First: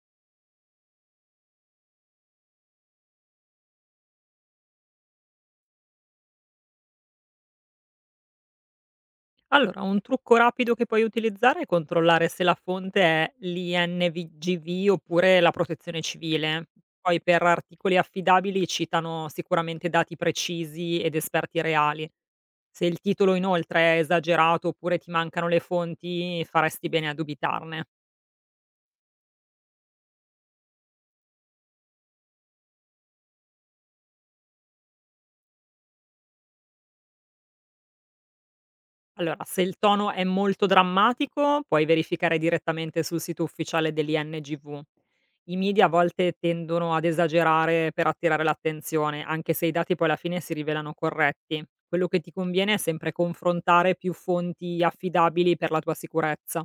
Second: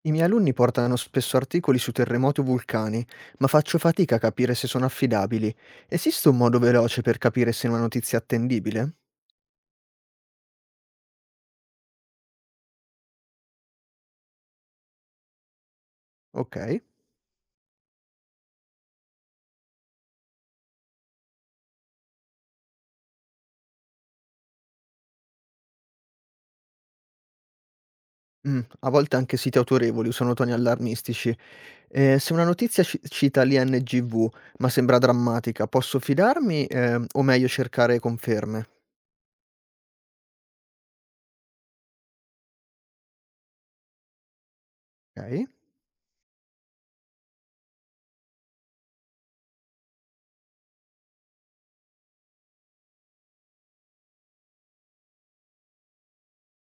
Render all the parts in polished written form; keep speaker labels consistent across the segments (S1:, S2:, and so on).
S1: I miei alunni portano spesso articoli su terremoti o vulcani, ma faccio fatica a capire se sono affidabili. Esiste un modo veloce per capire se una notizia è attendibile?
S2: Allora, un trucco rapido che puoi utilizzare è controllare se la fonte è l'INVGV oppure la Protezione
S1: Ok.
S2: Civile. Poi per articoli affidabili citano sicuramente dati precisi ed esperti reali. Se il titolo inoltre è esagerato oppure ti mancano le fonti, faresti bene a dubitarne.
S1: Mm, a volte anche siti autorevoli usano toni allarmistici. Se una notizia cita l'INGV, ma sembra drammatica, posso fidarmi, o meglio cercare conferme?
S2: Allora, se il tono è molto drammatico, puoi verificare direttamente sul sito ufficiale dell'INGV.
S1: Ok.
S2: I media a volte tendono ad esagerare per attirare l'attenzione, anche se i dati poi alla fine si rivelano corretti. Quello che ti conviene è sempre confrontare più fonti affidabili per la tua sicurezza.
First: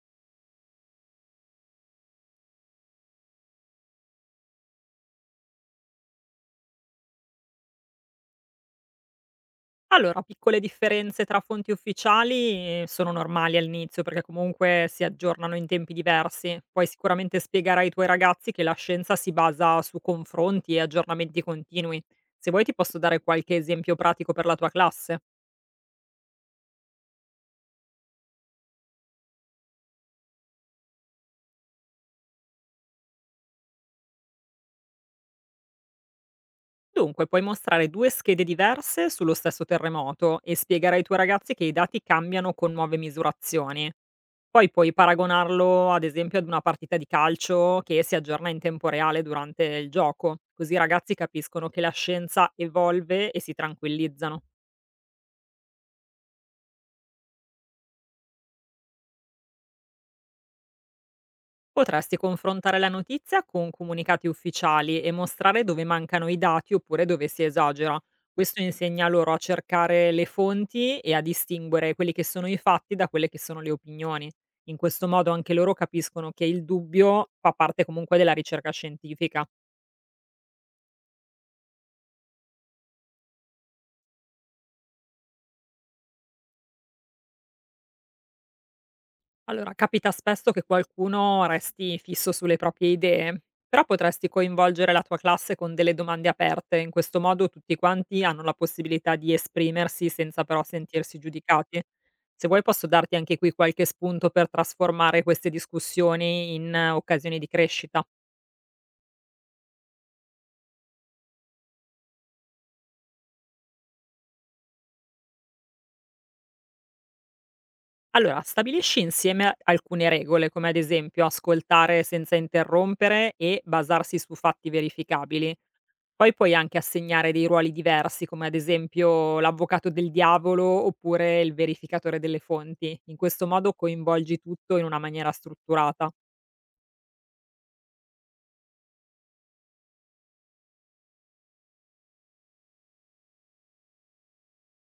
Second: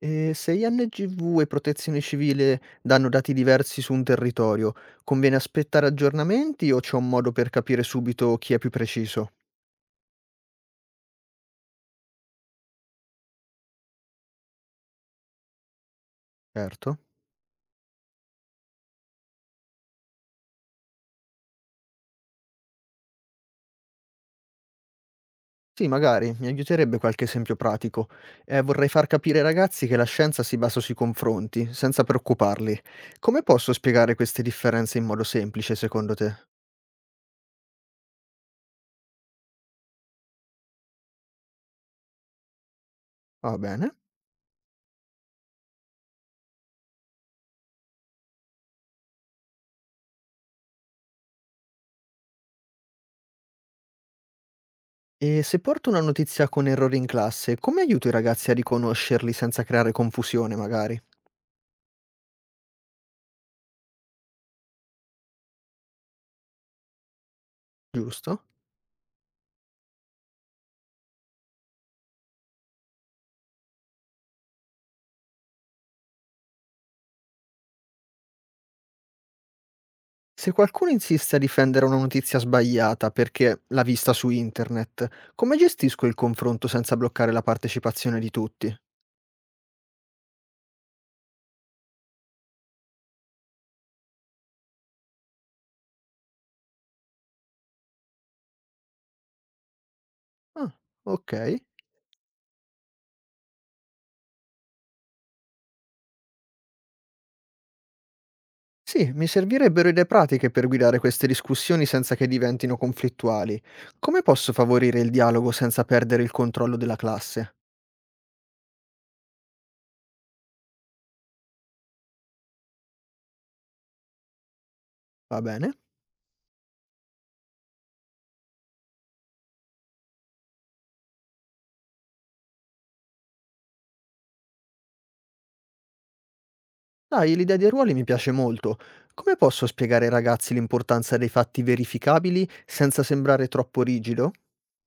S1: E se INGV e Protezione Civile danno dati diversi su un territorio, conviene aspettare aggiornamenti o c'è un modo per capire subito chi è più preciso?
S2: Allora, piccole differenze tra fonti ufficiali sono normali all'inizio perché comunque si aggiornano in tempi diversi. Puoi
S1: Certo.
S2: sicuramente spiegare ai tuoi ragazzi che la scienza si basa su confronti e aggiornamenti continui. Se vuoi ti posso dare qualche esempio pratico per la tua classe.
S1: Sì, magari, mi aiuterebbe qualche esempio pratico. Vorrei far capire ai ragazzi che la scienza si basa sui confronti, senza preoccuparli. Come posso spiegare queste differenze in modo semplice, secondo te?
S2: Dunque, puoi mostrare due schede diverse sullo stesso terremoto e spiegare ai tuoi ragazzi che i dati cambiano con nuove
S1: Va bene.
S2: misurazioni. Poi puoi paragonarlo, ad esempio, ad una partita di calcio che si aggiorna in tempo reale durante il gioco, così i ragazzi capiscono che la scienza evolve e si tranquillizzano.
S1: E se porto una notizia con errori in classe, come aiuto i ragazzi a riconoscerli senza creare confusione, magari?
S2: Potresti confrontare la notizia con comunicati ufficiali e mostrare dove mancano i dati oppure dove si esagera.
S1: Giusto?
S2: Questo insegna loro a cercare le fonti e a distinguere quelli che sono i fatti da quelle che sono le opinioni. In questo modo anche loro capiscono che il dubbio fa parte comunque della ricerca scientifica.
S1: Se qualcuno insiste a difendere una notizia sbagliata perché l'ha vista su internet, come gestisco il confronto senza bloccare la partecipazione di tutti?
S2: Allora, capita spesso che qualcuno resti fisso sulle proprie idee, però potresti coinvolgere la tua classe con delle domande aperte, in questo modo tutti quanti hanno la possibilità di esprimersi senza però
S1: Ah,
S2: sentirsi
S1: ok.
S2: giudicati. Se vuoi posso darti anche qui qualche spunto per trasformare queste discussioni in occasioni di crescita.
S1: Sì, mi servirebbero idee pratiche per guidare queste discussioni senza che diventino conflittuali. Come posso favorire il dialogo senza perdere il controllo della classe?
S2: Allora, stabilisci insieme alcune regole, come ad esempio ascoltare senza interrompere e basarsi su fatti
S1: Va
S2: verificabili.
S1: bene?
S2: Poi puoi anche assegnare dei ruoli diversi, come ad esempio l'avvocato del diavolo oppure il verificatore delle fonti. In questo modo coinvolgi tutto in una maniera strutturata.
S1: Dai, l'idea dei ruoli mi piace molto. Come posso spiegare ai ragazzi l'importanza dei fatti verificabili senza sembrare troppo rigido?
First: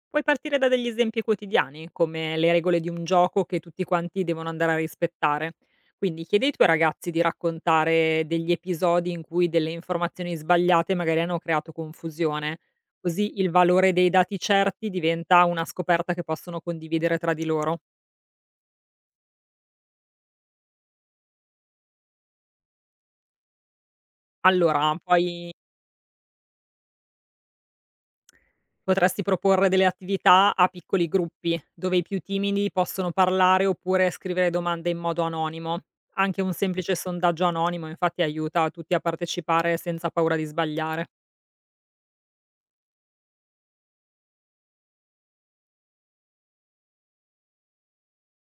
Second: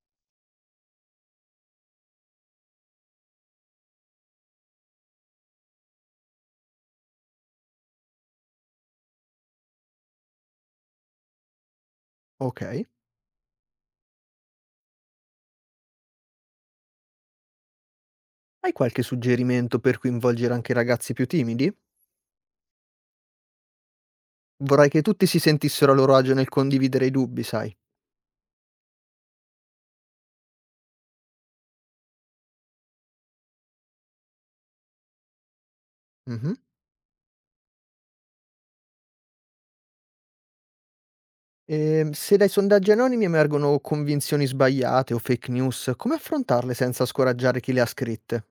S2: Puoi partire da degli esempi quotidiani, come le regole di un gioco che tutti quanti devono andare a rispettare. Quindi chiedi ai tuoi ragazzi di raccontare degli episodi in cui delle informazioni sbagliate magari hanno creato confusione,
S1: Ok.
S2: così il valore dei dati certi diventa una scoperta che possono condividere tra di loro.
S1: Hai qualche suggerimento per coinvolgere anche i ragazzi più timidi? Vorrei
S2: Allora,
S1: che tutti si
S2: poi
S1: sentissero a loro agio nel condividere i dubbi, sai.
S2: Potresti proporre delle attività a piccoli gruppi, dove i più timidi possono parlare oppure scrivere domande in modo anonimo. Anche
S1: Mh-mh.
S2: un semplice sondaggio anonimo infatti aiuta tutti a partecipare senza paura di sbagliare.
S1: Se dai sondaggi anonimi emergono convinzioni sbagliate o fake news, come affrontarle senza scoraggiare chi le ha scritte?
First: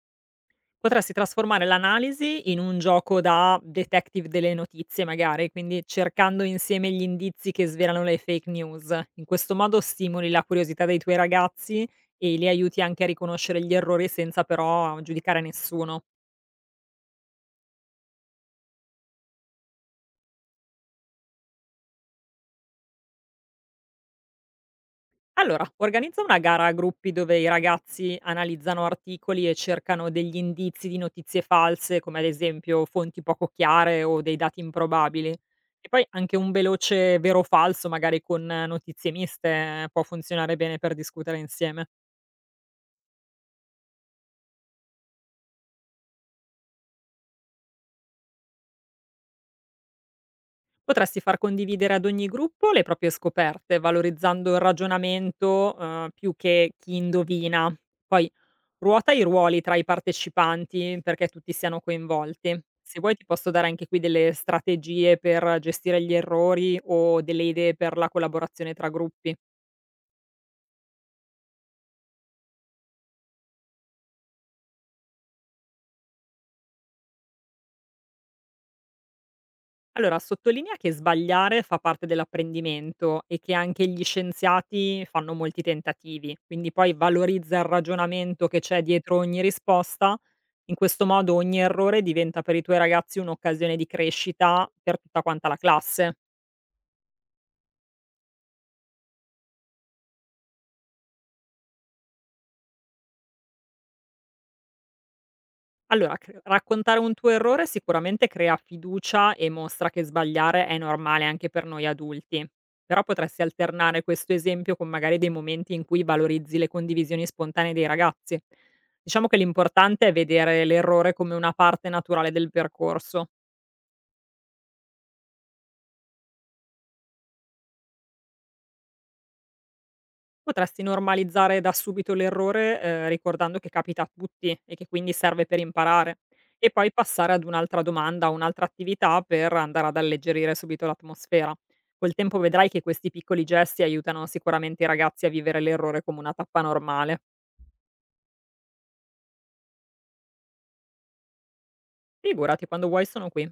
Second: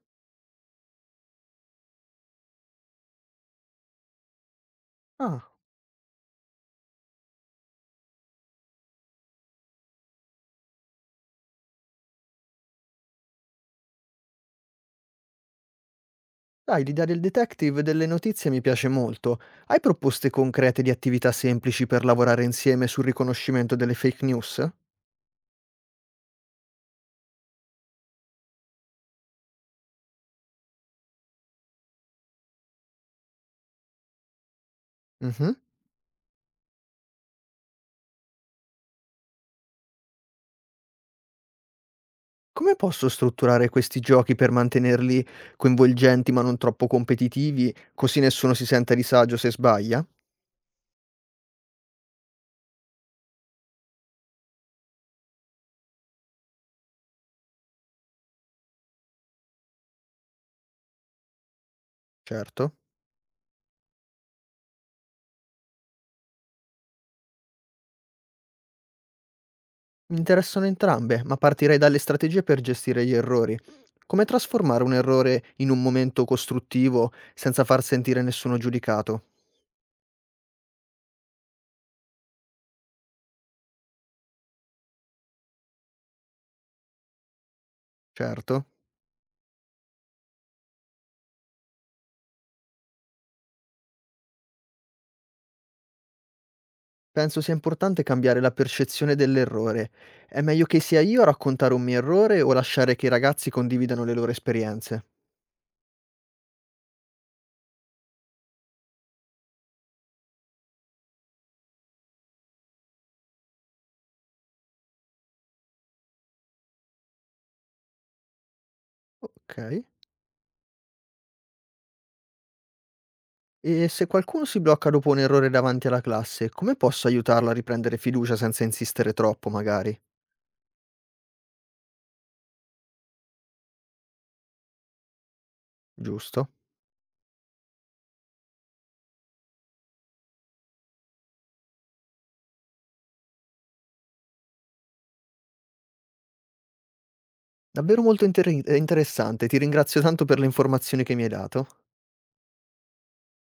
S2: Potresti trasformare l'analisi in un gioco da detective delle notizie
S1: Ah,
S2: magari, quindi cercando insieme gli indizi che svelano le fake news. In questo modo stimoli la curiosità dei tuoi ragazzi e li aiuti anche a riconoscere gli errori senza però giudicare nessuno.
S1: dai, l'idea del detective delle notizie mi piace molto. Hai proposte concrete di attività semplici per lavorare insieme sul riconoscimento delle fake news?
S2: Allora, organizza una gara a gruppi dove i ragazzi analizzano articoli e cercano degli indizi di notizie false, come ad esempio fonti poco chiare o dei dati improbabili.
S1: Mh-mh.
S2: E poi anche un veloce vero o falso, magari con notizie miste, può funzionare bene per discutere insieme.
S1: Come posso strutturare questi giochi per mantenerli coinvolgenti ma non troppo competitivi, così nessuno si sente a disagio se sbaglia?
S2: Potresti far condividere ad ogni gruppo le proprie scoperte, valorizzando il ragionamento, più che chi indovina. Poi ruota i ruoli tra i partecipanti perché tutti siano coinvolti.
S1: Certo.
S2: Se vuoi ti posso dare anche qui delle strategie per gestire gli errori o delle idee per la collaborazione tra gruppi.
S1: Mi interessano entrambe, ma partirei dalle strategie per gestire gli errori. Come trasformare un errore in un momento costruttivo senza far sentire nessuno giudicato?
S2: Allora, sottolinea che sbagliare fa parte dell'apprendimento e che anche gli scienziati fanno molti tentativi, quindi poi valorizza il ragionamento che
S1: Certo.
S2: c'è dietro ogni risposta. In questo modo ogni errore diventa per i tuoi ragazzi un'occasione di crescita per tutta quanta la classe.
S1: Penso sia importante cambiare la percezione dell'errore. È meglio che sia io a raccontare un mio errore o lasciare che i ragazzi condividano le loro esperienze?
S2: Allora, cr raccontare un tuo errore sicuramente crea fiducia e mostra che sbagliare è normale anche per noi adulti. Però potresti alternare questo esempio con magari dei momenti in cui valorizzi le condivisioni spontanee dei ragazzi. Diciamo che
S1: Ok.
S2: l'importante è vedere l'errore come una parte naturale del percorso.
S1: E se qualcuno si blocca dopo un errore davanti alla classe, come posso aiutarlo a riprendere fiducia senza insistere troppo, magari?
S2: Potresti normalizzare da subito l'errore, ricordando che capita a tutti e che quindi serve per imparare.
S1: Giusto?
S2: E poi passare ad un'altra domanda, un'altra attività per andare ad alleggerire subito l'atmosfera. Col tempo vedrai che questi piccoli gesti aiutano sicuramente i ragazzi a vivere l'errore come una tappa normale.
S1: Davvero molto interessante, ti ringrazio tanto per le informazioni che mi hai dato.
S2: Figurati, quando vuoi sono qui.